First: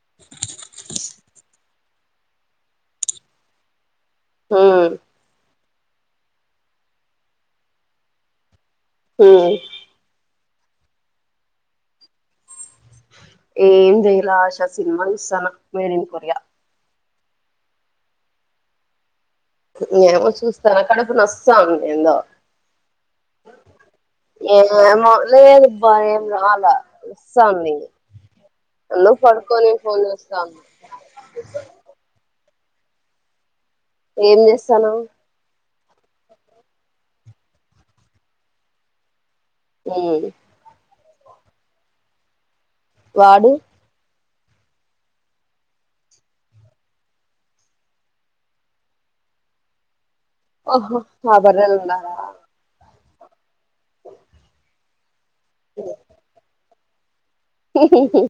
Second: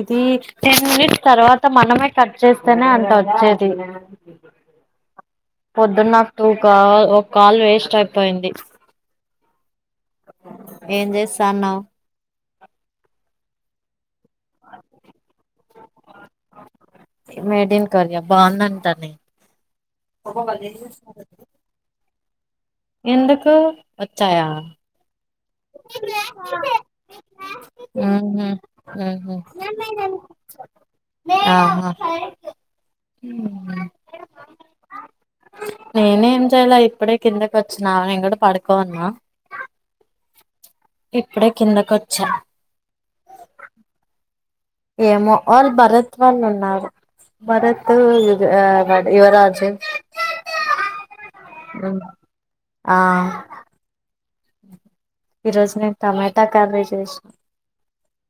ఇది ten minutes తర్వాత మనమే కట్ చేస్తేనే అంట వచ్చేది హ్మ్ పొద్దున్న నాకు టూ కా ఒక కాల్ వేస్ట్ అయిపోయింది హ్మ్ ఏం చేస్తాన్నావు ఏం జేయ క్లాస్ లో సినిమా చూస్తన్న made in Korea made in Korea బాగుందంటానే నేమో చూస్తాను కడుపు నొస్తాంది ఏందో ఎందుకు వచ్చాయా ఏమో లేదబ్బా ఏం రాలా వస్తా అంది ఊహూ నేను ఊహూ పడుకొని ఫోన్ చేస్తాను మ్మ్ హూ ఏం చేస్తానవ్ నేనెం చేయాల ఇప్పుడే కిందకి వచ్చిన నేను కూడా పడుకోనున్నా మ్మ్ ఇప్పుడే కిందక వచ్చా వాడు ఏమో వాళ్ళు భరత్ వాళ్ళు ఉన్నారు భరత్ యు అ యువరాజు ఓహో మా బర్రెలున్నారా ఆ ఈ రోజు నేను టమాటా క్యాబేజ్ చేసిన హూ హూ హూ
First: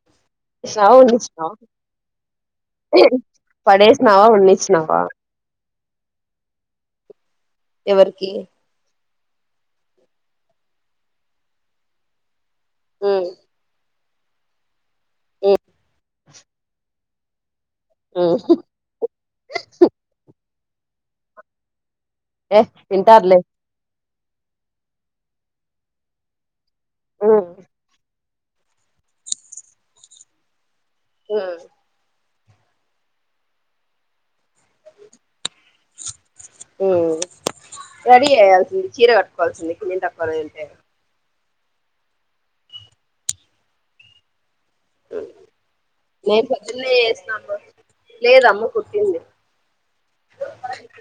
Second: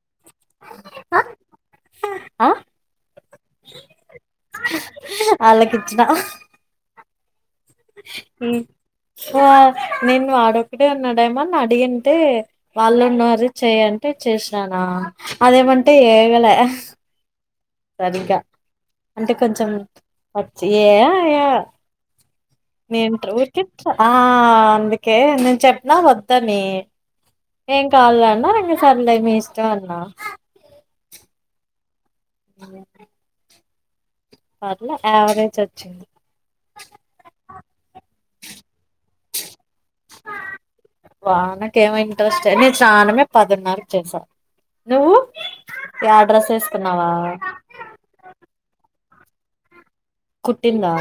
స్నానం చేసినవా ఆ [unintelligible] పడేసినవా ఉన్నచ్చనావా వాళ్లకిచ్చిన ఎవరికి ఆ నేను వాడొక్కడే ఉన్నాడేమోని అడిగింటే వాళ్ళు హ్మ్ ఉన్నారు చేయండి అంటే చేసినానా హ్మ్ అదేమంటే ఏగలే హ్మ్ సరిగా అంటే కొంచెం చే ఆయా ఏ తింటారు లే ఆ అందుకే నేను చెప్పిన వద్దని హ్మ్ ఏం కాదులే అ రంగ సర్లె మీ ఇష్టం అన్నా ఆ [inaudible] పర్లే యావరేజ్ వచ్చింది ఉ రెడీ అయ్యాల్సింది చీర కట్టుకోవాల్సింది కిన్ తక్కువ వెళ్తే వానకేమి ఇంట్రెస్ట్ నేను స్నానమే పదిన్నరకి చేసా నువ్వు యా నేను డ్రెస్ పొద్దున్నే ఏసుకున్నావా చేసినను లేదు అమ్మ కుట్టింది కుట్టిందా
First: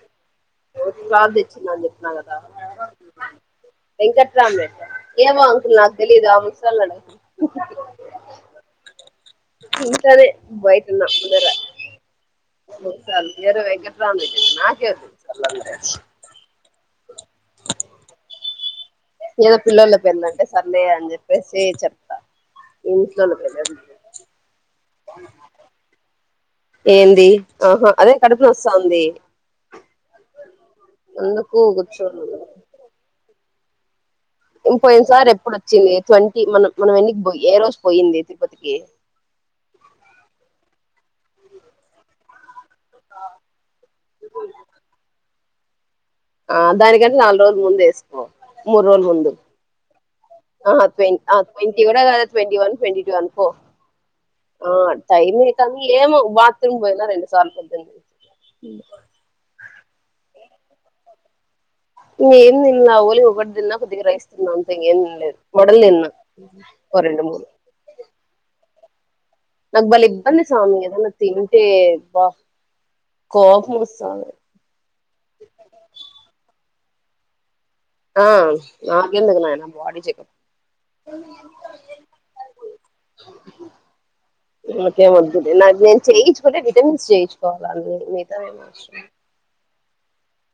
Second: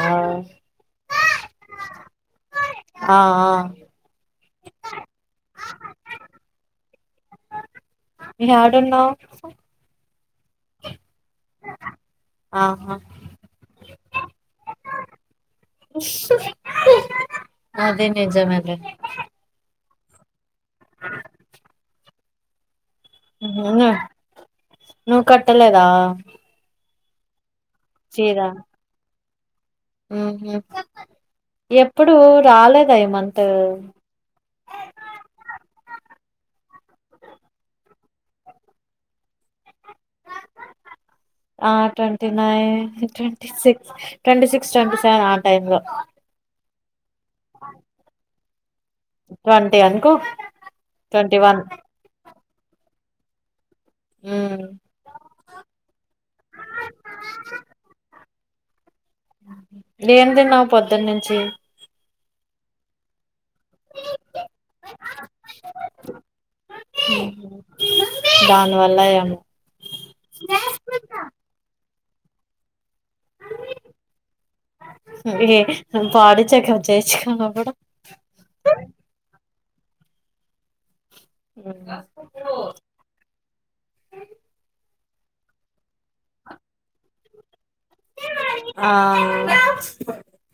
ప్రార్థచ్చింద అని చెప్పిన కదా ఆ ఆ వెంకట్రాం రెడ్ ఏమో అంకుల్ నాకు తెలిదు ఆ ముసలడు యాడున్నావ్ [unintelligible] ఇంట్లదే బయట ఉన్నా ఆహా నువ్వే రా నియర్ వెంకట రామ్ రెడ్డి [unintelligible] అది నిజమేలె వెన్నంటే సండే అని చెప్పేసి సేస్ చొప్తా నువ్వు కట్టలేదా ఏంది ఆహా అదే ఇంగ కడుపు నొస్తాంది ఆహ అందుకు ఎప్పుడు కూర్చోను రాలేద ఈ మన్ అ ఇం పోయిన్ సార్ ఎప్పుడు వచ్చింది ట్వంటీ మనం మనం ఎన్నికి బో ఏ రోజు పోయిండేది తిరుపతి కి ఆ twenty nine twenty six twenty six twenty seven on time లో ఆ దాని గన్ నాలుదు రోజులు ముందు ఏసుకొ మూర్రోల్ ముందు ట్వంటీ అనుకో ట్వంటీ వన్ అనుకో మ్మ్ ఆ టైమె కానీ ఏమో బత్రూమ్ పోయినా రెండు సార్లు పొద్దున్నించి ఉండు ఏమి దిన్నావ్ పొద్దున్నుంచి ఇంగా ఏం దిండ్ల ఓళిగ ఒగడ్ తిన్న కొద్దిగా రైస్ తిన్నా అంతే ఇంగ ఏం దినలేదు వడలు దిన్న ఓ రెండు మూడు నివాలయన్ నాకు బలే ఇబ్బంది సామి ఏదన్నా తింటే వావ్ హు ఏ పాడి చెకప్ చేసుకున్నా గుడా ఆ నాకెందుకు నాయన బాడీ చెకప్ ఆ నాకేం వద్దులే నాకి నేను చేయిచ్చుకుంటే విటమిన్స్ చేయిచ్చుకోవాలి వాళ్లవి మీతో నేమి అవసరం బ [inaudible]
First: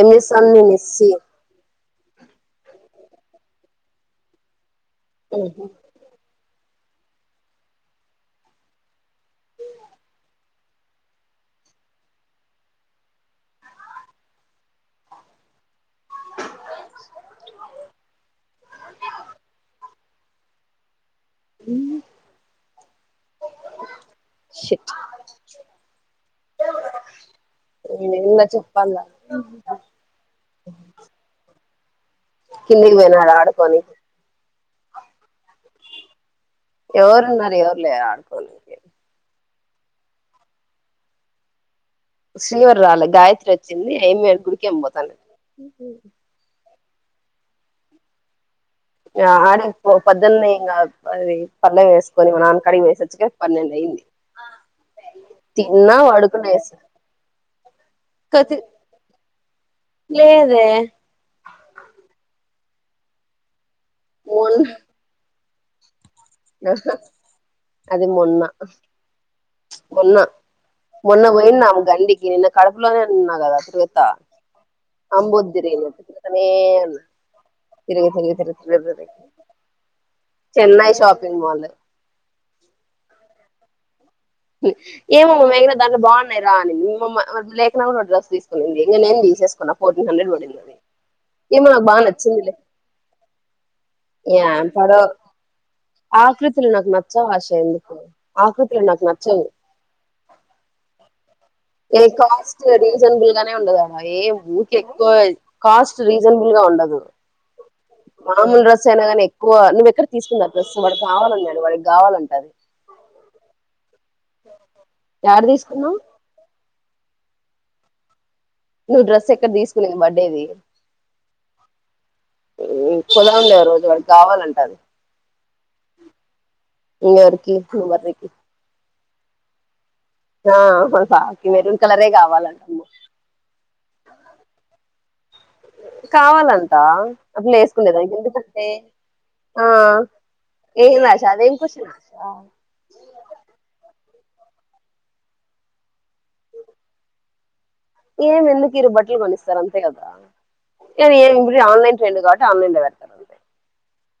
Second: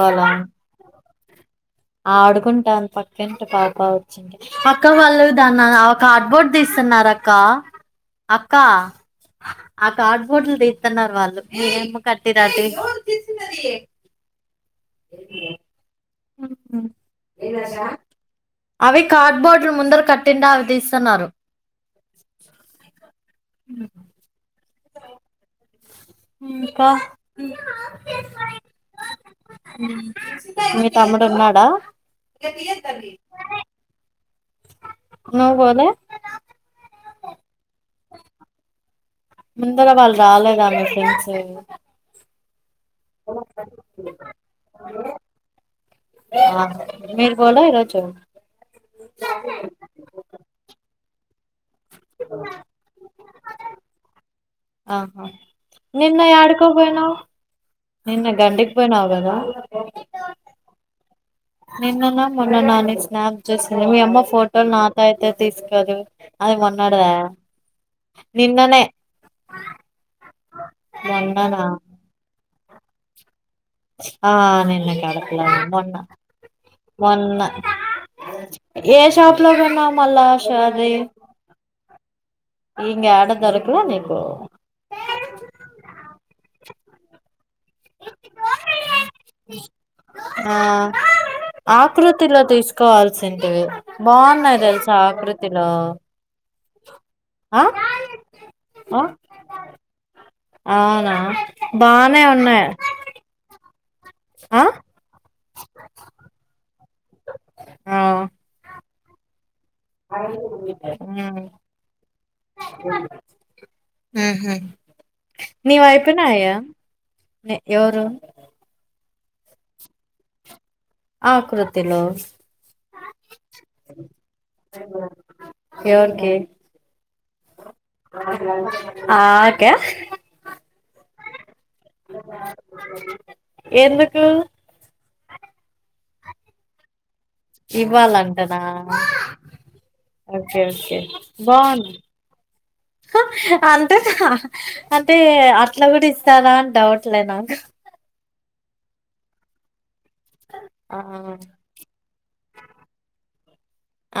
ఏం జేస్తాంది మీ మిస్సి ఆడుకుంటద్ పక్కింటి పాప వచ్చింది ఆ ఇంకా వల్లధన ఆ కార్బోర్డ్ తీస్తాన్నారు అక్క అక్క ఆ కార్డ్ బోర్డులు తీతున్నారు వాళ్ళు మీరేం కట్టిధాటి [unintelligible] అవి కార్ బోర్డ్లు ముందార్ కట్ కింద అవ్ తీస్తున్నారు షట్ ఇంక నేనేందో చెప్పాలా ఉమ్ మీ తమ్ముడు ఉన్నాడా? కిందికి పోయినాడు ఆడుకొనికి నువ్ పోలే ఎవరున్నారు ఎవరులే ఆడుకోనికి ముందర వాళ్ళు రాలేదా మీ ఫ్రెండ్స్ వాసునర్ రాలే గాయత్రి వచ్చింది ఎమో గుడికేమో సండే హ మీర్ పోలే ఈరోజు ఆ అడక్ పోతన్ పొద్దునే ఏం కథ్ పది పాన్లని చేసుకొని మాల్ కడకి పోయ్సచూకే పన్నెండు అయింది. ఆహా తిన్నా నిన్న యాడికో పడుకునేసా పోయినవ్? నిన్న కతి గన్డికి పోయినవ్ కదా? లేదే నిన్ననో మొన్ననో నీ స్నాప్ చూస్ అరేయ్ మీ అమ్మ ఫోటో మొన్న నాకైతద్ తీస్కెల్లు అది మొన్న నిన్ననే మొన్న మొన్న పోయి మొన్ననా గండకి నిన్న కడుపులో తిన్న కదా తిరుగుతా ఆ నిన్న అంబోద్ కనిపియాలే మొన్న తిరిగినట్టు తిరుగుతనే ఉన్నా మొన్న తిరిగి తిరిగి తిరిగి తిరిగి ఏ తిరిగి షాప్ లో కొనావ్ మల్ల ఆ చెన్నై సారీ షాపింగ్ మాల్ ఇంగ అడ దర్ రోనిన్ ఏమో మా నైరా దాంట్లో బాగున్నాయ్ రా అనిది పోమా అద లేకున కూడా ఓ డ్రస్ తీసుకుంది. ఆ ఏమో నాకు బాగా ఆకృతిలో నచ్చిందిలే తీసుకోవాల్సి ఉంటివి బాగున్నాయ్ తెలుసా ఆకృతిలో. [unintelligible] చ వాష్ ఆ అయింది ఇప్పుడు ఆకృతీ [unintelligible] అవునా ఏ బానే కాస్ట్ ఉన్నాయి రీజనబుల్ గానే ఉండదడా ఏ ఆ ఊకి ఎక్కువ కాస్ట్ రీజనబుల్ గా ఉండదు ఆ మామూలు డ్రెస్ [unintelligible] నువ్వు ఎక్కడ తీసుకున్నారు డ్రెస్ వాడికి కావాలన్నా నేను వాడికి కావాలంట ఉహు యాడ నీ తీసుకున్నావు వయిపునాయ ఎవరు నువ్వు డ్రెస్ ఎక్కడ తీసుకున్నది బర్త్డేది ఆకృతిలో కుల ఉండ రోజు వాడి కావాలంటుండు ఎవరికి ఇకి ఇ మరికి [unintelligible] ఆకే ఆ బాబుకి మెరూన్ కలరే కావాలంటమ్మ ఎందుకు కావాలంట అప్పుడు వేసుకుండేదా ఎందుకు ఇవ్వాలంటనా అంటే ఆ ఓకే ఏమి రాష అదేం కషి రాష [unintelligible] అంతే అంటే అట్లా కూడా ఇస్తారా అని డౌట్లే నాకు ఏం ఎందుకు ఇరు బట్టలు కణస్తారుంతేారు ఆ ఇప్పుడు ఆన్లైన్ ట్రైం కా ఆన్లైన్ల వరతర్ంట [unintelligible]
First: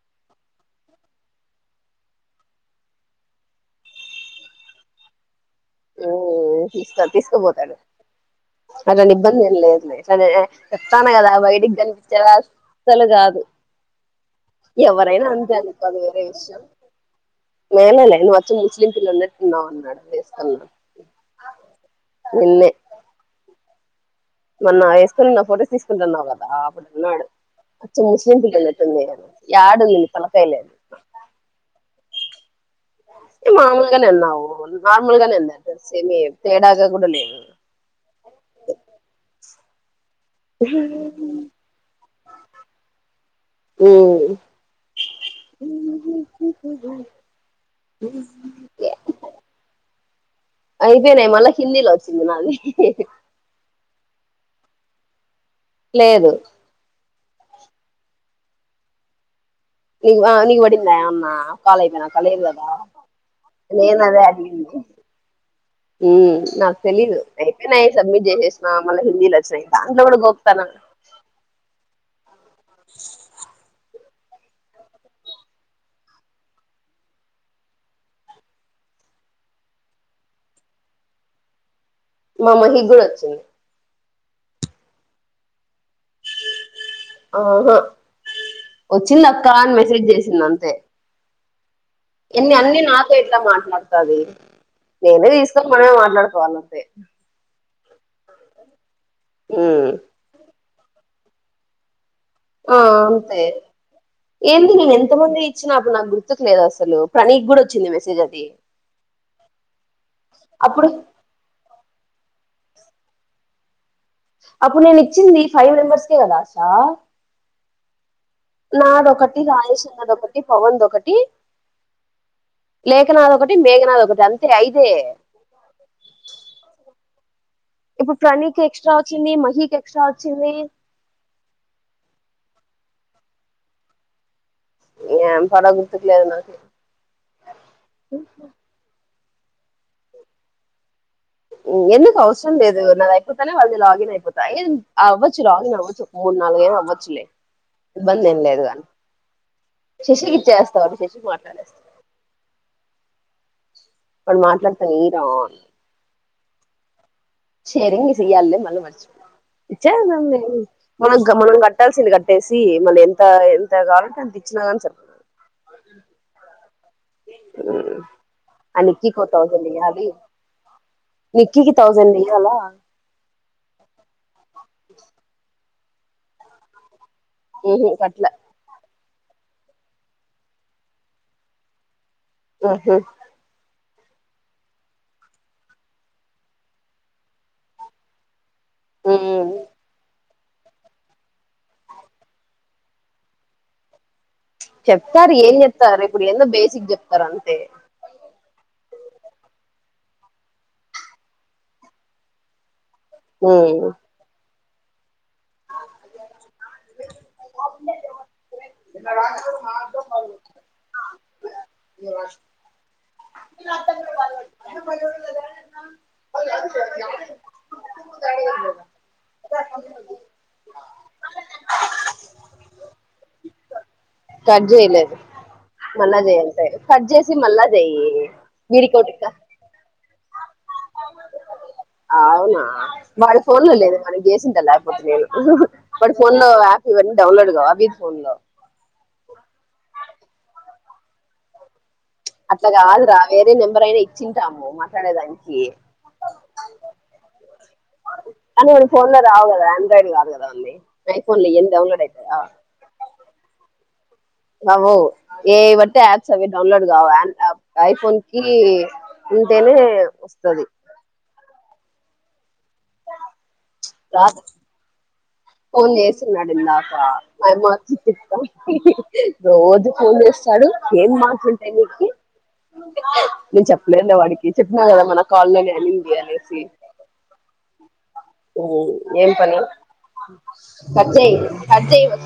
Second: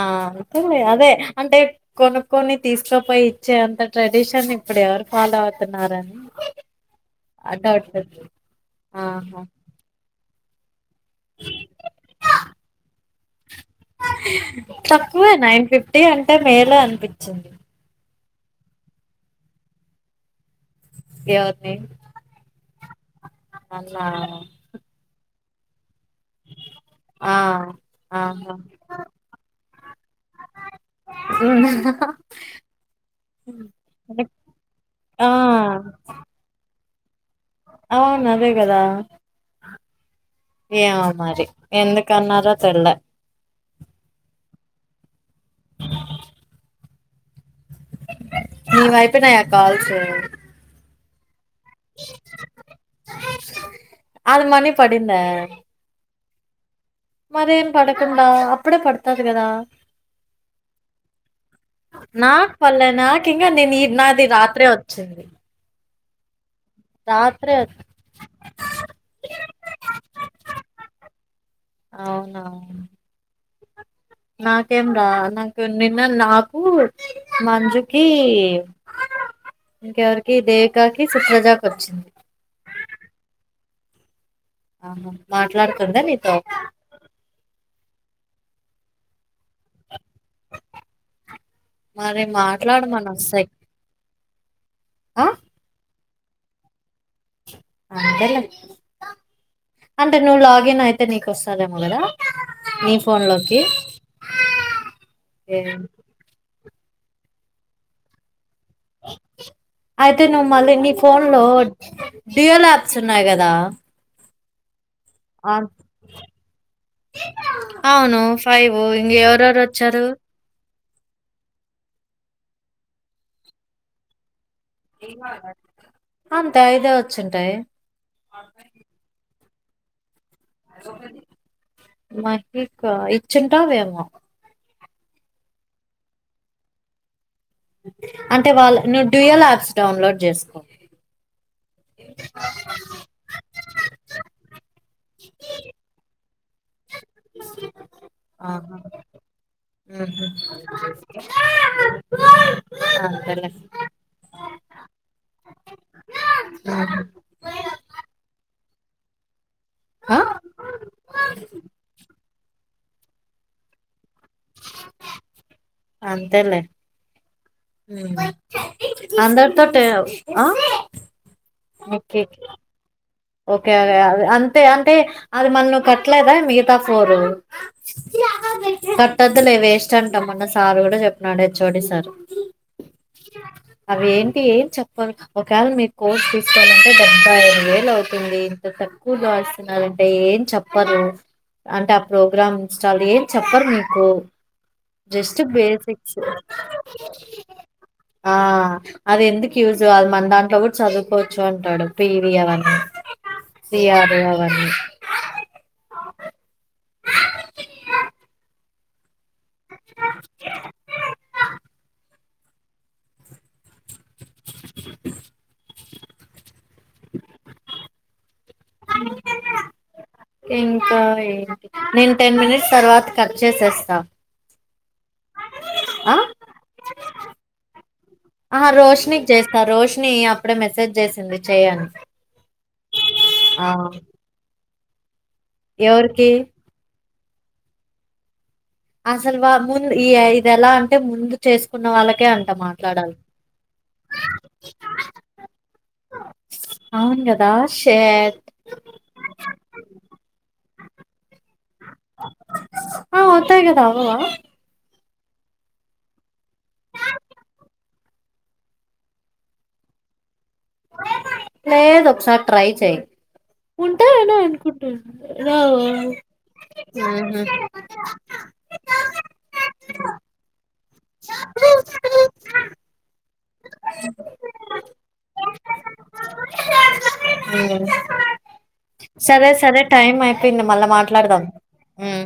ఆ అంతే అదే అంటే కొనుక్కొని తీసుకోపోయి ఇచ్చే అంత ట్రెడిషన్ ఇప్పుడు ఎవరు ఫాలో అవు హు తీ తీసుకుపోతాడు డౌట్ వచ్చి అలాని ఆహా ఇబ్బంది ఏం లేదు అదే చెప్తానా కదా బయటికి కనిపించేలా అసలు కాదు ఎవరైనా తక్కువే అంతే నైన్ అనుకో అది ఫిఫ్టీ వేరే అంటే విషయం మేళ అనిపించింది మేలేలే నువ్వు ముస్లిం పిల్లలు ఉన్నావు ఉన్నాడు అ ఎవర్ని అన్నా మన్న హే స్కూల్ నా ఫోటో సిక్స్ న్నావు కదా అప్పుడున్నాడు ఆ అచ్చ ముస్లిం ఆహా పిల్లల ఆడంది పిల్లకాయలు ఉమ్. ఏ మామూలుగానే అన్నావు ఆ నార్మూల్గానే ఎందంట [unintelligible] తేడాగా [unintelligible] అవును అదే కదా ఏమో మరి ఎందుక అన్నారో తెలియ ఉమ్ కు నీ వైపోయినాయ కాల్స్ ఐపోయినయ్ మళ్ళ హిందీలో వచ్చింది నాది అది మనీ పడింద లేదు మరేం పడకుండా అప్పుడే పడతాది కదా నిక్ ఆ నీకు వడిందా అమ్మ కాల్ అయిపోయినంక లేదు నాకు కదా పల్లె నాకింకా నేను ఈ నిను అదే నాది రాత్రే అడిగింది వచ్చింది హు మ్ నాక్ తెలీదు రాత్రే వచ్చి- అయిపోయినాయి సబ్మిట్ చేసేసిన మళ్ళీ హిందీలోచ్చినాయి దాంట్లో కూడా గోకుతాన అవునా నాకేం రా నాకు నిన్న నాకు మంజుకి ఇంకెవరికి దేవికకి సుప్రజాకి వచ్చిం మామహి కూడా వచ్చింది ఆహా మాట్లాడుతుందా నీతో ఆహా వచ్చింది అక్క అని మెసేజ్ చేసింది అంతే మరి ఇన్ని అన్నిీ మాట్లాడమని నాతో ఇట్లా వస్తాయి మాట్లాడుతాది ఆ నేనే తీసుకొని మనమే మాట్లాడ్ కోవాలంతే అంతేలే ఉమ్, అంటే నువ్ లా గిన్ అయితే నీకు వస్తాదేమో కదా ఆ నీ ఫోన్ అంతే లోకి ఏంది నేను ఎంత మంది ఇచ్చిన అప్పుడు నాకు గుర్తుకు లేదు అస సలు ప్రణీక్కుడా వచ్చింది మెసేజ్ అది అయితే నువ్ మళ్ళి అప్పుడు నీ ఫోన్లో డియో లాప్స్ ఉన్నాయి కదా అప్పునిన్ యిచ్చింది ఫైవ్ మెంబర్స్కే కదా ఆశ అవును ఫైవ్ నాది ఇంక ఒకటి ఎవరెవరు వచ్చారు రాజెశన్నది ఒకటి పవన్ది ఒకటి లేఖనాథ్ ఒకటి మేఘనాద్ ఒకటి అం అంతే ఐదే వచ్చుంటాయి నిక్ ఎక్సట్రా వ మ ఇంకా ఇచ్చుంన్టావ్ ఏమో ఎం పడో గుర్తుకులేదు నాక్ అంటే వాళ్ళు ను డ్యయల్ యాప్స్ డౌన్లోడ్ చేసుకో ఎందుకు అవసరం లేదు నాది అయిపోతనే వాళ్ళది లాగిన్ అయిపోతా అవ్వచ్చు లాగిన్ అవ్వచ్చు మూడు నాలుగు ఏం అవ్వదు లే ఇబ్బంది ఏం లేదు ఆహా కానీ ఉహు శశికి ఇచ్చేస్తావాడు శశికి మాట్లాడేస్తడు అంతేలే ఉహు వాడు మాట్లాడతాను ఈ రా హ్మ్ షేరింగ్ చేయాలిలే మళ్ళ మరిచి ఆ ఇచ్చేదండి మనం గమ్మున మనం కట్టాల్సింది కట్టేసి మళ్ళీ ఎంత ఎంత కావాలంటే అంత ఇచ్చినా కాని సరి అంతేలే సరిపోతుంది ఆ నిక్కీకో థౌజండ్ అందరితోటే ఆ నిక్కీ కి థౌజండ్ ఓకే ఇయ్యాల ఓకే అ అంతే అంటే అది మను కట్లేదా మిగతా ఉహు గట్ల కట్ వద్దులే వేస్ట్ అంట మొన్న సార్ కూడా చెప్పినాడు హెచ్ఓడి సార్ ఊహూ అవి ఏంటి ఏం చెప్పరు ఒకవేళ మీరు కోర్స్ తీసుకోవాలంటే డెబ్బై ఐదు వేలు అవుతుంది పిండి ఇంత తక్కువ ఉమ్ చేస్తున్నారంటే ఏం చెప్పరు అంటే ఆ ప్రోగ్రామ్ ఇన్స్టాల్ ఏం చెప్పరు మీకు చెప్తారు జస్ట్ ఏం చెప్తారు బేసిక్స్ ఇప్పుడు ఎందో బేసిక్ చెప్తారు అంతే ఆ అది ఎందుకు యూజ్ అది మన దాంట్లో కూడా చదువుకోవచ్చు అంటాడు పివీ అవన్నీ సి ఉమ్ ఆరు అవన్నీ మీందడి అ మదా స ఇంకా ఏంటి నేను టెన్ మినిట్స్ తర్వాత కదు అయితే అస్త పజలే మన్నజయ అంత కట్ చేసి మళ్ళా చేయ్యి ఆహ రోషనికి చేస్తా రోషని ని అప్పుడ మెసేజ్ చేసింది చేయను వాళ్ళ ఫోన్లు లేదు మనం చేసింద లా పదేలు మరి ఎవరికి ఫోన్ లో యాప్ ఇవన్నీ డౌన్లోడ్ కావ అబి ఫోన్ లో అసలు వా ముందు ఈ ఇది ఎలా అంటే ముందు చేసుకున్న వాళ్ళకి అట్లా కాదురా వేరే నెంబర్ అయినా ఇచ్చింటాము మాట్లాడేదానికి అవును కదా షేట్ కానీ ఫోన్ లో రావు కదా ఆండ్రాయిడ్ కాదు కదా అని అయి పోన్లే ఇవన్నీ డౌన్లోడ్ అవుతాయా అవ్వవ అవో ఏ బట్టి యాప్స్ అవి డౌన్లోడ్ కావు ఐఫోన్ కి ఉంటేనే వస్తది లేదు ఒక ఒకసారి ట్రై చెయి ఉంటాయి అనే రాదు అనుకుంట ఫోన్ చేస్తున్నాడు ఇందాక ఊహూ మైమ వచ్చి తిట్ట రోజు ఫోన్ చేస్తాడు ఏం మాట్లుంటాయి నీకు నేను చెప్పలేద వాడికి చెప్పినా కదా మన కాల్లోనే అనింది అనేసి ఏం సరే పని సరే టైం అయిపోయింది మళ్ళా కజయి మాట్లాడదాం ఖజాయి ఉమ్.